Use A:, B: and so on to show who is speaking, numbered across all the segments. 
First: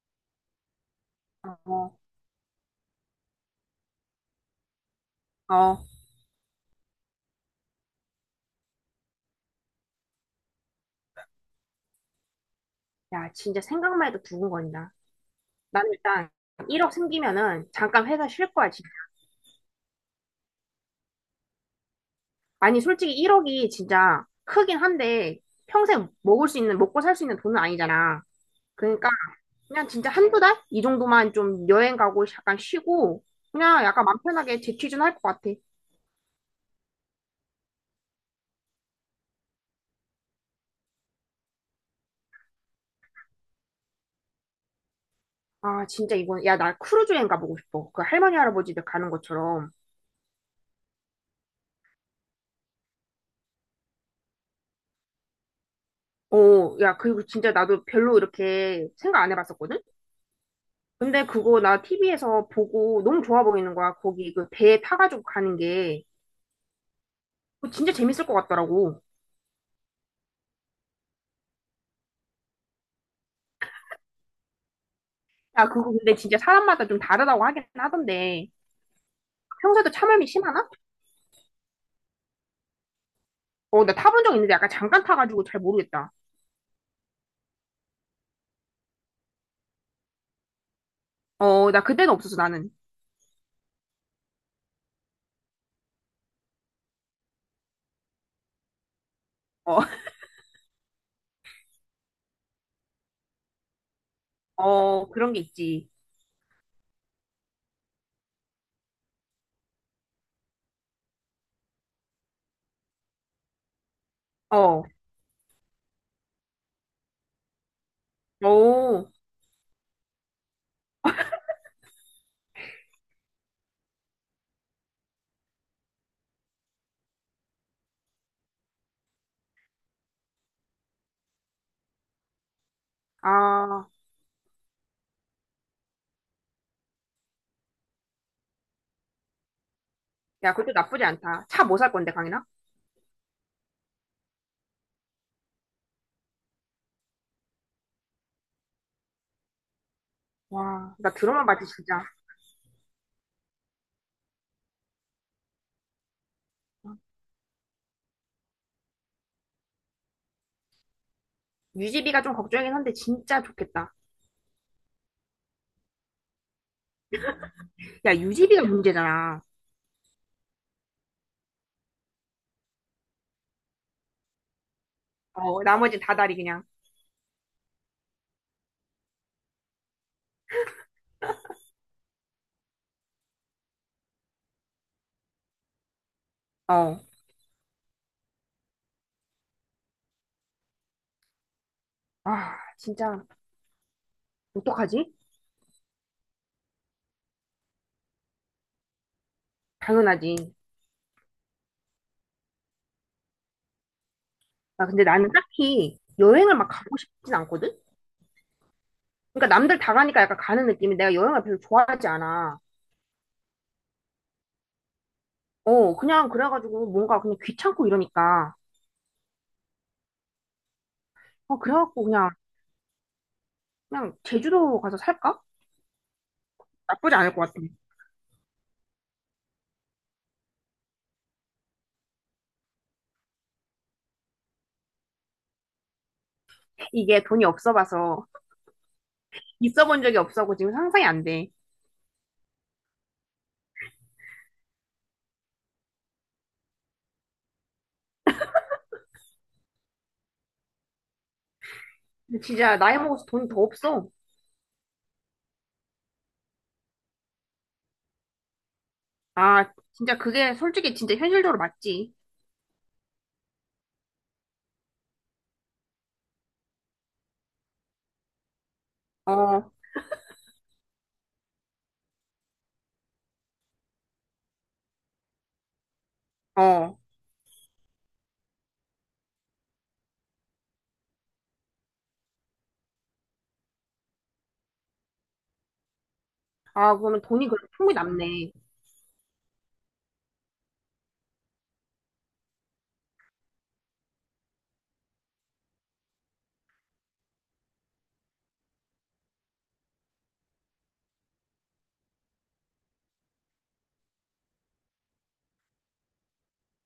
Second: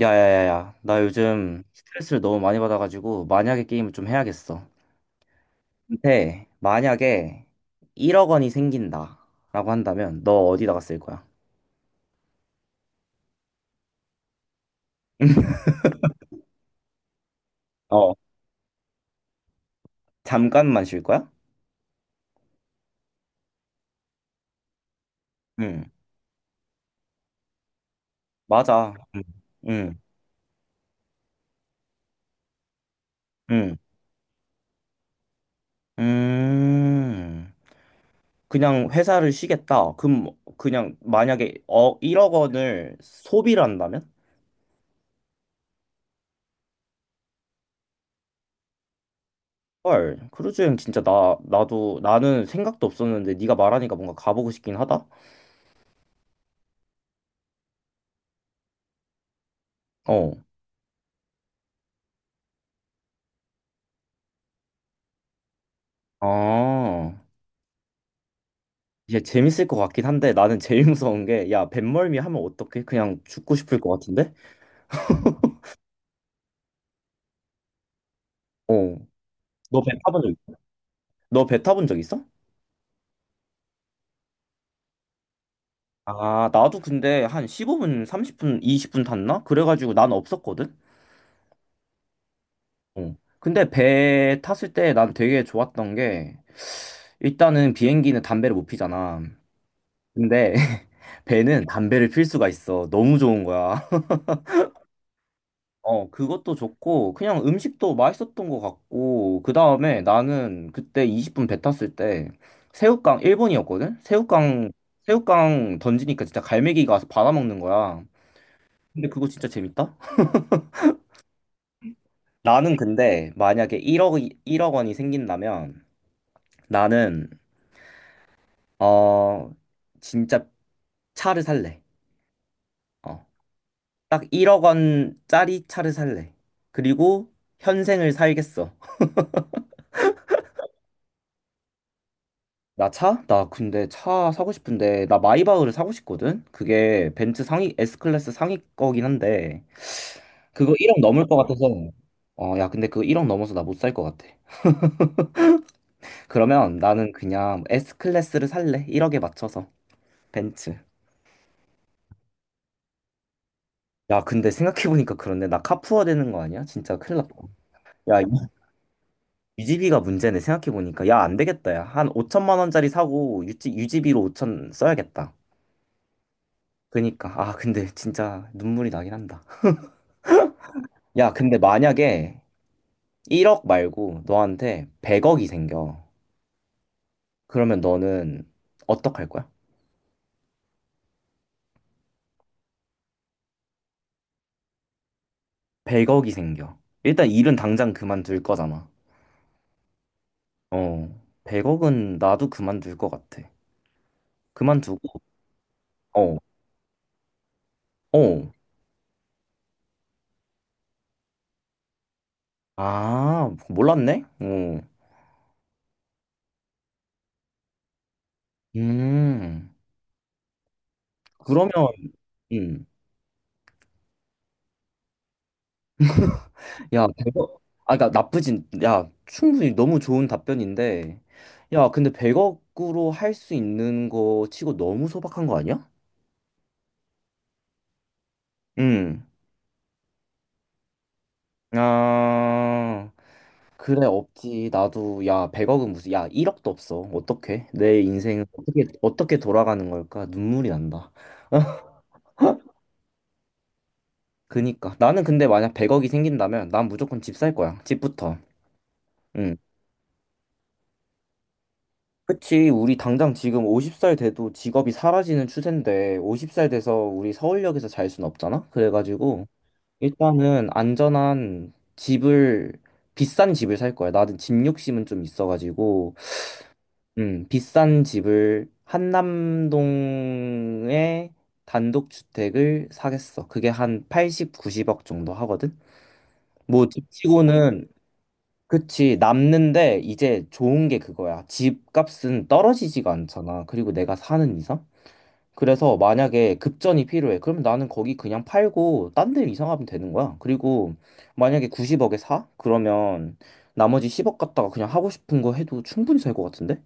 A: 야야야야, 나 요즘
B: 어,
A: 스트레스를 너무 많이 받아가지고 만약에 게임을 좀 해야겠어.
B: 어,
A: 근데 만약에 1억 원이 생긴다라고 한다면 너 어디다가 쓸 거야?
B: 야, 진짜 생각만 해도 두근거린다. 나는 일단 1억 생기면은 잠깐
A: 어.
B: 회사 쉴 거야, 진짜.
A: 잠깐만 쉴 거야?
B: 아니, 솔직히 1억이 진짜 크긴 한데
A: 응,
B: 평생 먹을 수 있는, 먹고 살 수 있는 돈은 아니잖아.
A: 맞아.
B: 그러니까
A: 응,
B: 그냥
A: 응,
B: 진짜 한두 달? 이 정도만 좀 여행 가고 잠깐 쉬고
A: 응.
B: 그냥 약간 맘 편하게 재취준할 것 같아.
A: 음, 그냥 회사를 쉬겠다. 그럼 뭐 그냥 만약에 1억 원을 소비를 한다면?
B: 아, 진짜 이건, 야, 나 크루즈 여행 가보고 싶어. 그 할머니, 할아버지들 가는 것처럼.
A: 헐, 크루즈 여행 진짜 나 나도 나는 생각도 없었는데 네가 말하니까 뭔가 가보고 싶긴 하다.
B: 어, 야, 그리고 진짜 나도 별로 이렇게 생각 안 해봤었거든?
A: 어.
B: 근데 그거 나 TV에서 보고 너무 좋아 보이는 거야. 거기 그 배에 타가지고 가는 게.
A: 아,
B: 그거 진짜 재밌을 것 같더라고.
A: 이게 재밌을 것 같긴 한데 나는 제일 무서운 게, 야, 뱃멀미 하면 어떡해? 그냥 죽고 싶을 것 같은데?
B: 야, 그거 근데 진짜 사람마다 좀 다르다고 하긴 하던데.
A: 어. 너
B: 평소에도
A: 배 타본
B: 참음이
A: 적 있어?
B: 심하나?
A: 너 배 타본 적 있어?
B: 어, 나 타본 적 있는데 약간 잠깐 타가지고 잘 모르겠다.
A: 아, 나도 근데 한 15분, 30분, 20분 탔나? 그래가지고 난 없었거든?
B: 어, 나 그때는 없었어, 나는.
A: 어. 근데 배 탔을 때 난 되게 좋았던 게, 일단은 비행기는 담배를 못 피잖아.
B: 어,
A: 근데 배는 담배를 필 수가 있어. 너무 좋은 거야.
B: 어, 그런 게 있지.
A: 어, 그것도 좋고, 그냥 음식도 맛있었던 것 같고, 그 다음에 나는 그때 20분 배 탔을 때, 새우깡, 일본이었거든?
B: 어,
A: 새우깡 던지니까 진짜 갈매기가 와서 받아먹는 거야. 근데
B: 오,
A: 그거 진짜 재밌다? 나는 근데 만약에 1억, 1억 원이 생긴다면, 나는, 어, 진짜 차를 살래. 어,
B: 아,
A: 딱 1억 원짜리 차를 살래. 그리고 현생을 살겠어.
B: 야, 그것도 나쁘지 않다. 차 뭐 살 건데, 강인아?
A: 나 차? 나 근데 차 사고 싶은데 나 마이바흐를 사고 싶거든? 그게 벤츠 상위 S클래스 상위 거긴 한데 그거
B: 와,
A: 1억
B: 나
A: 넘을 것
B: 들어만
A: 같아서
B: 봐도 진짜.
A: 어 야 근데 그거 1억 넘어서 나 못 살 것 같아. 그러면 나는 그냥 S클래스를 살래. 1억에 맞춰서 벤츠.
B: 유지비가 좀 걱정이긴 한데 진짜 좋겠다.
A: 야 근데 생각해보니까 그런데 나 카푸어 되는 거 아니야? 진짜 큰일 났다.
B: 야,
A: 야
B: 유지비가 문제잖아.
A: 유지비가 문제네, 생각해보니까. 야 안 되겠다. 야 한 5천만 원짜리 사고 유지비로 5천 써야겠다.
B: 어, 나머지 다 다리 그냥.
A: 그니까 아 근데 진짜 눈물이 나긴 한다. 야 근데 만약에 1억 말고 너한테 100억이 생겨.
B: 어.
A: 그러면 너는 어떡할 거야?
B: 아, 진짜, 어떡하지?
A: 100억이 생겨. 일단 일은 당장 그만둘 거잖아.
B: 당연하지.
A: 어. 100억은 나도 그만둘 것 같아.
B: 아, 근데
A: 그만두고,
B: 나는 딱히
A: 어,
B: 여행을 막 가고 싶진 않거든?
A: 어.
B: 그러니까 남들 다 가니까 약간 가는 느낌이 내가 여행을 별로 좋아하지 않아.
A: 아, 몰랐네? 어.
B: 어, 그냥 그래가지고 뭔가 그냥 귀찮고 이러니까.
A: 음.
B: 어,
A: 그러면,
B: 그래갖고 그냥,
A: 음.
B: 그냥 제주도 가서 살까?
A: 야,
B: 나쁘지 않을 것
A: 100억.
B: 같아.
A: 아, 그니까 나쁘진, 야, 충분히 너무 좋은 답변인데. 야, 근데 100억으로 할 수 있는 거 치고 너무 소박한 거 아니야?
B: 이게 돈이 없어 봐서,
A: 음.
B: 있어 본 적이 없어고 지금 상상이 안 돼.
A: 아, 그래, 없지. 나도, 야, 100억은 무슨, 야, 1억도 없어. 어떡해? 내 인생은 어떻게, 어떻게 돌아가는 걸까? 눈물이 난다.
B: 근데 진짜 나이 먹어서 돈이 더 없어.
A: 그니까. 나는 근데 만약 100억이 생긴다면 난 무조건 집 살 거야. 집부터. 응.
B: 아, 진짜 그게 솔직히 진짜 현실적으로 맞지.
A: 그치. 우리 당장 지금 50살 돼도 직업이 사라지는 추세인데 50살 돼서 우리 서울역에서 잘 순 없잖아? 그래가지고
B: 어,
A: 일단은 안전한 집을, 비싼 집을 살 거야. 나는 집 욕심은 좀 있어가지고
B: 어.
A: 비싼 집을 한남동에 단독주택을 사겠어. 그게 한 80, 90억 정도 하거든. 뭐
B: 아, 그러면 돈이 그래도
A: 집치고는.
B: 충분히 남네.
A: 그치 남는데, 이제 좋은 게 그거야. 집값은 떨어지지가 않잖아. 그리고 내가 사는 이상. 그래서 만약에 급전이 필요해. 그러면 나는 거기 그냥 팔고 딴 데 이사하면 되는 거야. 그리고 만약에 90억에 사? 그러면 나머지 10억 갖다가 그냥 하고 싶은 거 해도 충분히 살 것 같은데?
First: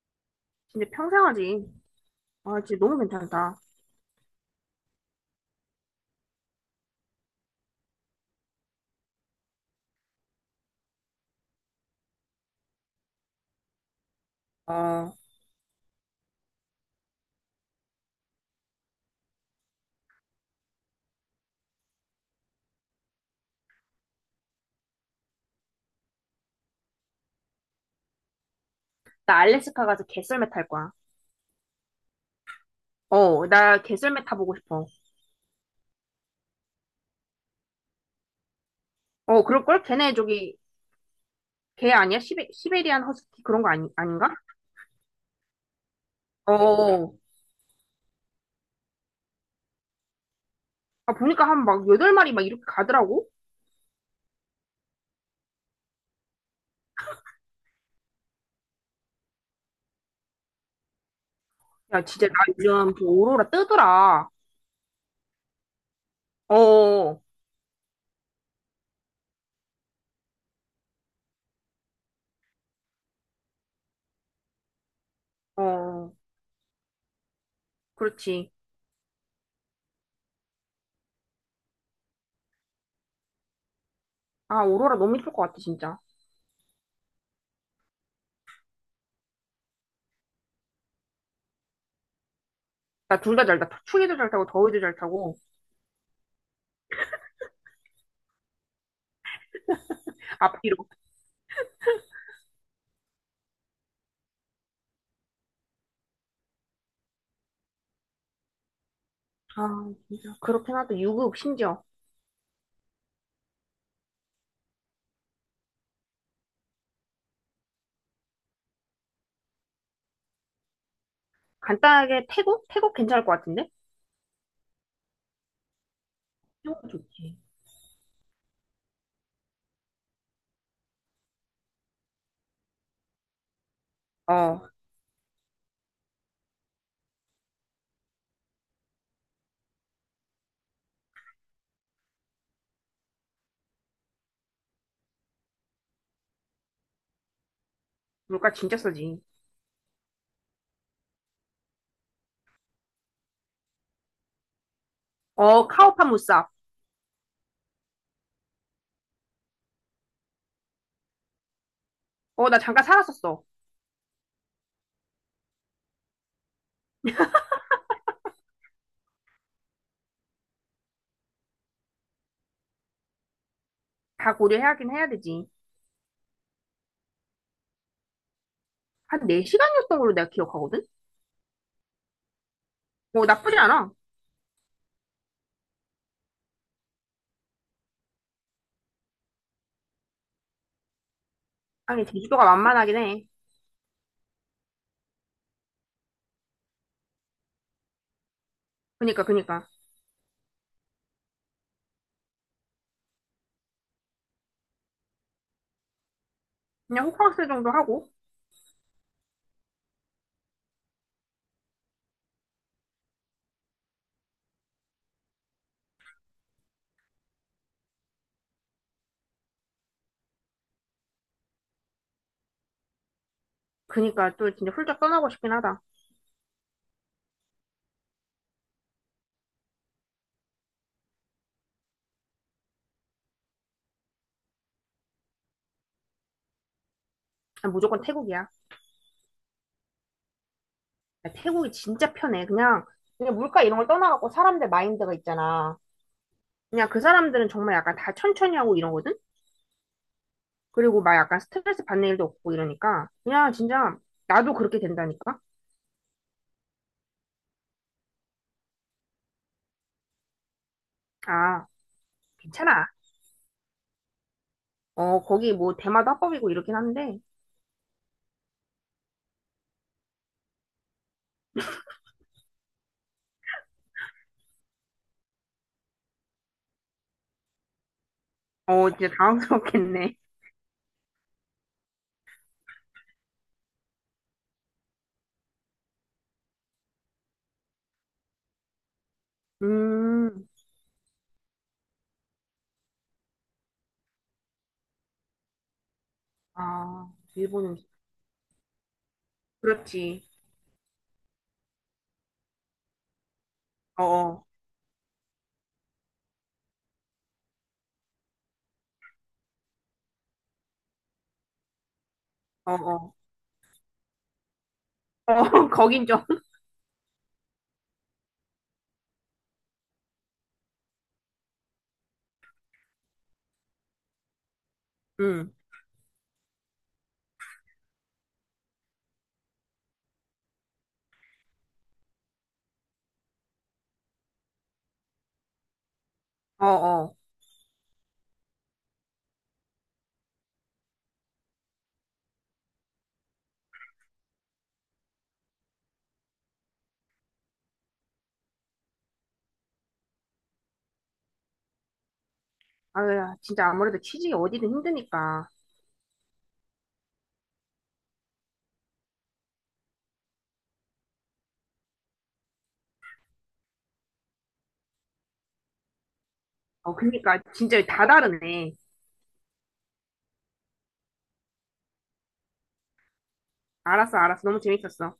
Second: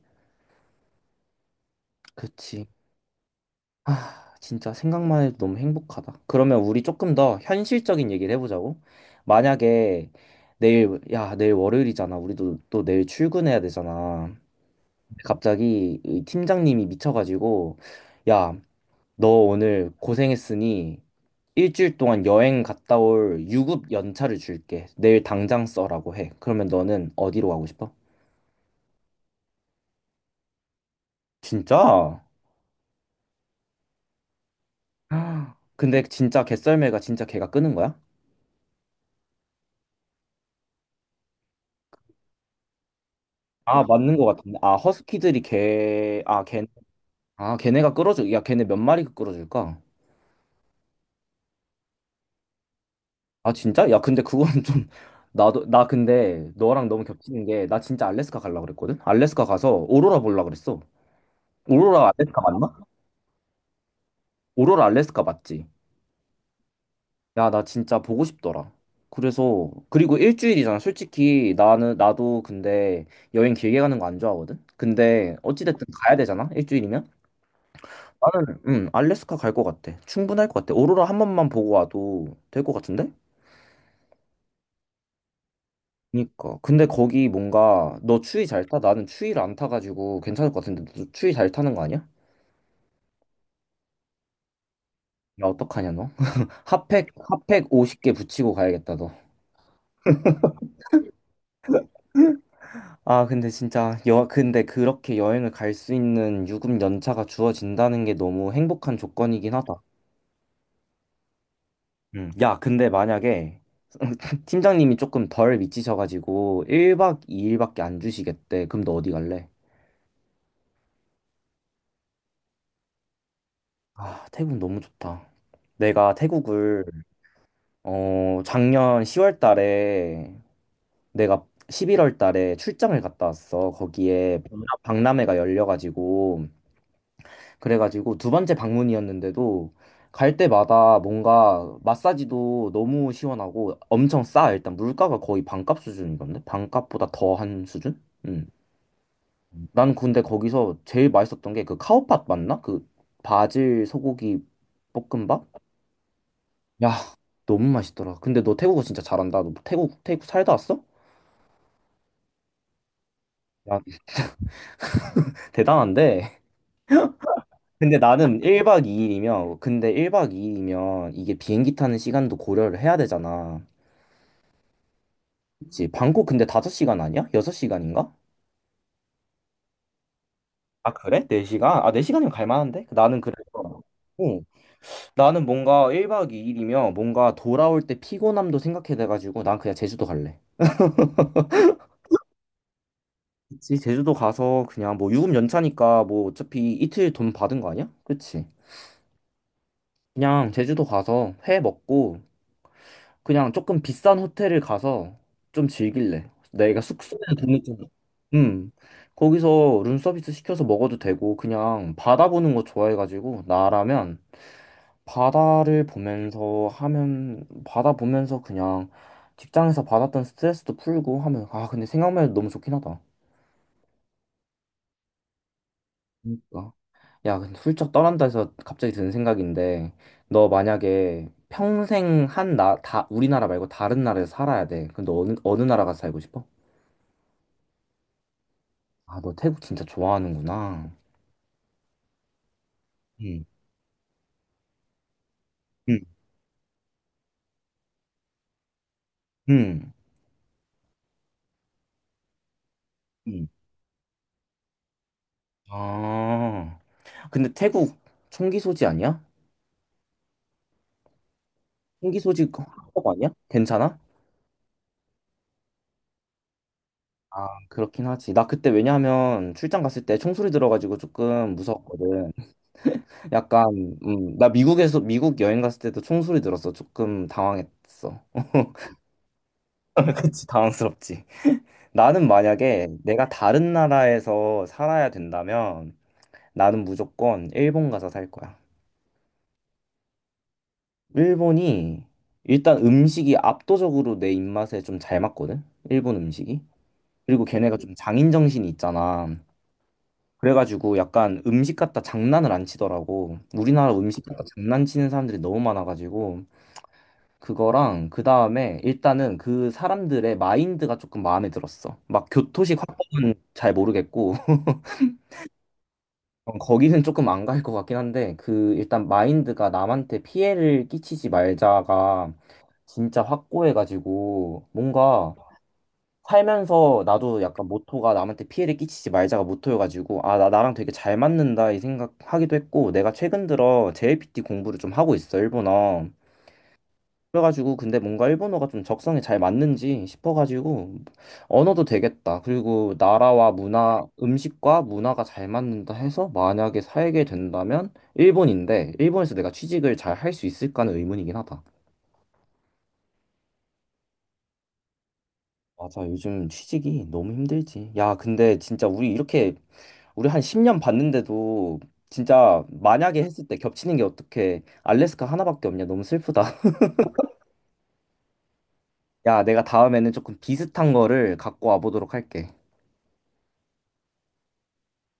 B: 진짜 평생 하지. 아,
A: 그치.
B: 진짜 너무 괜찮다.
A: 아, 진짜 생각만 해도 너무 행복하다. 그러면 우리 조금 더 현실적인 얘기를 해보자고. 만약에 내일, 야, 내일 월요일이잖아. 우리도 또 내일 출근해야 되잖아.
B: 어,
A: 갑자기 이 팀장님이 미쳐가지고, 야, 너 오늘 고생했으니 일주일 동안 여행 갔다 올 유급 연차를 줄게. 내일 당장 써라고 해. 그러면 너는 어디로 가고 싶어?
B: 나 알래스카 가서 개썰매 탈 거야.
A: 진짜?
B: 어, 나 개썰매 타보고 싶어.
A: 근데 진짜 개썰매가 진짜 걔가 끄는 거야?
B: 어, 그럴걸? 걔네 저기, 걔 아니야? 시베리안 허스키 그런 거
A: 아,
B: 아니,
A: 맞는 것
B: 아닌가?
A: 같은데. 아, 허스키들이 걔, 아, 걔,
B: 어,
A: 아, 걔네가 끌어줄, 야, 걔네 몇 마리 끌어줄까?
B: 아, 보니까 한 막 여덟 마리 막 이렇게 가더라고?
A: 아, 진짜? 야, 근데 그거는 좀, 나도, 나 근데 너랑 너무 겹치는 게, 나 진짜 알래스카 가려고 그랬거든? 알래스카 가서 오로라 보려고 그랬어.
B: 야,
A: 오로라
B: 진짜 나
A: 알래스카 맞나?
B: 요즘 그 오로라 뜨더라.
A: 오로라 알래스카 맞지?
B: 어,
A: 야, 나 진짜 보고 싶더라. 그래서, 그리고 일주일이잖아. 솔직히 나는, 나도 근데 여행 길게 가는 거 안 좋아하거든? 근데 어찌됐든
B: 어,
A: 가야 되잖아? 일주일이면?
B: 그렇지.
A: 나는 알래스카 갈 것 같아. 충분할 것 같아. 오로라 한 번만 보고 와도 될 것 같은데?
B: 아, 오로라 너무 이쁠 것 같아, 진짜.
A: 그니까. 근데 거기 뭔가 너 추위 잘 타? 나는 추위를 안 타가지고 괜찮을 것 같은데 너 추위 잘 타는 거 아니야?
B: 나 둘 다 잘 타. 추위도 잘 타고, 더위도 잘 타고,
A: 야 어떡하냐 너? 핫팩 50개 붙이고 가야겠다 너.
B: 앞뒤로.
A: 아 근데 진짜 여 근데 그렇게 여행을 갈 수 있는 유급 연차가 주어진다는 게 너무 행복한 조건이긴 하다.
B: 아, 진짜. 그렇긴 하다. 유급, 심지어.
A: 음. 야 근데 만약에 팀장님이 조금 덜 미치셔가지고 1박 2일밖에 안 주시겠대. 그럼 너 어디 갈래?
B: 간단하게 태국? 태국 괜찮을 것 같은데?
A: 아, 태국 너무 좋다. 내가 태국을
B: 태국 좋지.
A: 작년 10월 달에, 내가 11월 달에 출장을 갔다 왔어. 거기에
B: 어,
A: 박람회가 열려가지고 그래가지고 두 번째 방문이었는데도 갈 때마다 뭔가 마사지도 너무 시원하고 엄청 싸. 일단 물가가 거의 반값 수준이던데 반값보다 더한 수준? 음.
B: 물가 진짜 싸지.
A: 난 근데 거기서 제일 맛있었던 게 그 카오팟 맞나? 그 바질 소고기 볶음밥?
B: 어, 카오판 무쌉.
A: 야, 너무 맛있더라. 근데 너 태국어 진짜 잘한다. 너 태국 살다 왔어?
B: 어, 나 잠깐 살았었어.
A: 야, 대단한데? 근데 나는 1박 2일이면, 근데 1박 2일이면 이게 비행기 타는 시간도 고려를 해야 되잖아.
B: 다 고려해야긴 해야 되지.
A: 그치? 방콕 근데 5시간 아니야? 6시간인가?
B: 한 4시간이었던 걸로 내가 기억하거든?
A: 아, 그래? 4시간? 아, 4시간이면 갈 만한데? 나는
B: 어,
A: 그래서,
B: 나쁘지 않아.
A: 어, 나는 뭔가 1박 2일이면 뭔가 돌아올 때 피곤함도 생각해 돼가지고 난 그냥 제주도 갈래.
B: 아니, 제주도가 만만하긴 해.
A: 그치? 제주도 가서 그냥 뭐 유급 연차니까 뭐 어차피 이틀 돈 받은 거 아니야? 그치?
B: 그니까, 그니까.
A: 그냥 제주도 가서 회 먹고 그냥 조금 비싼 호텔을 가서 좀 즐길래. 내가
B: 그냥
A: 숙소에는
B: 호캉스
A: 돈을
B: 정도
A: 좀,
B: 하고.
A: 음, 거기서 룸서비스 시켜서 먹어도 되고 그냥 바다 보는 거 좋아해가지고 나라면 바다를 보면서 하면, 바다 보면서 그냥 직장에서 받았던 스트레스도 풀고 하면. 아 근데 생각만 해도 너무 좋긴 하다.
B: 그니까 또 진짜 훌쩍 떠나고 싶긴 하다.
A: 그러니까. 야, 근데 훌쩍 떠난다 해서 갑자기 드는 생각인데, 너 만약에 평생 우리나라 말고 다른 나라에서 살아야 돼. 그럼 너 어느 나라 가서 살고 싶어?
B: 난 무조건 태국이야.
A: 아, 너 태국 진짜 좋아하는구나.
B: 야, 태국이 진짜 편해. 그냥, 그냥
A: 응,
B: 물가 이런 걸 떠나갖고 사람들 마인드가 있잖아.
A: 응,
B: 그냥 그 사람들은 정말 약간 다 천천히 하고 이러거든?
A: 응,
B: 그리고 막 약간 스트레스 받는 일도 없고 이러니까.
A: 응.
B: 그냥 진짜 나도 그렇게 된다니까?
A: 아, 근데 태국 총기 소지 아니야?
B: 아,
A: 총기 소지
B: 괜찮아.
A: 합법 아니야? 괜찮아?
B: 어, 거기 뭐 대마도 합법이고 이렇긴 한데,
A: 아, 그렇긴 하지. 나 그때 왜냐하면 출장 갔을 때 총소리 들어가지고 조금 무서웠거든. 약간 나 미국에서 미국 여행 갔을 때도 총소리 들었어. 조금 당황했어.
B: 어, 진짜 당황스럽겠네.
A: 그치, 당황스럽지. 나는 만약에 내가 다른 나라에서 살아야 된다면 나는 무조건 일본 가서 살 거야.
B: 음,
A: 일본이 일단 음식이 압도적으로 내 입맛에 좀 잘 맞거든? 일본 음식이.
B: 아,
A: 그리고
B: 일본
A: 걔네가
B: 음식.
A: 좀 장인정신이 있잖아.
B: 그렇지.
A: 그래가지고 약간 음식 갖다 장난을 안 치더라고. 우리나라
B: 어,
A: 음식 갖다
B: 어,
A: 장난치는 사람들이 너무 많아가지고 그거랑 그 다음에 일단은 그 사람들의 마인드가 조금 마음에 들었어. 막
B: 어, 어,
A: 교토식
B: 어,
A: 화법은 잘 모르겠고
B: 거긴 좀,
A: 거기는 조금 안 갈 것 같긴 한데 그 일단 마인드가 남한테 피해를 끼치지 말자가 진짜 확고해가지고 뭔가
B: 음,
A: 살면서. 나도 약간 모토가 남한테 피해를 끼치지 말자가 모토여가지고 아 나 나랑 되게 잘 맞는다 이 생각하기도 했고. 내가 최근 들어 JLPT 공부를 좀 하고 있어, 일본어.
B: 어, 어.
A: 그래가지고 근데 뭔가 일본어가 좀 적성에 잘 맞는지 싶어가지고 언어도 되겠다. 그리고 나라와 문화, 음식과 문화가 잘 맞는다 해서 만약에 살게 된다면 일본인데 일본에서 내가 취직을 잘 할 수 있을까는 의문이긴 하다.
B: 아유, 진짜 아무래도 취직이 어디든 힘드니까.
A: 맞아, 요즘 취직이 너무 힘들지. 야, 근데 진짜 우리 이렇게 우리 한 10년 봤는데도 진짜 만약에 했을 때 겹치는 게 어떻게 알래스카 하나밖에 없냐. 너무 슬프다.
B: 어, 그니까 진짜 다 다르네.
A: 야, 내가 다음에는 조금 비슷한 거를 갖고 와보도록 할게.
B: 알았어, 알았어. 너무 재밌었어.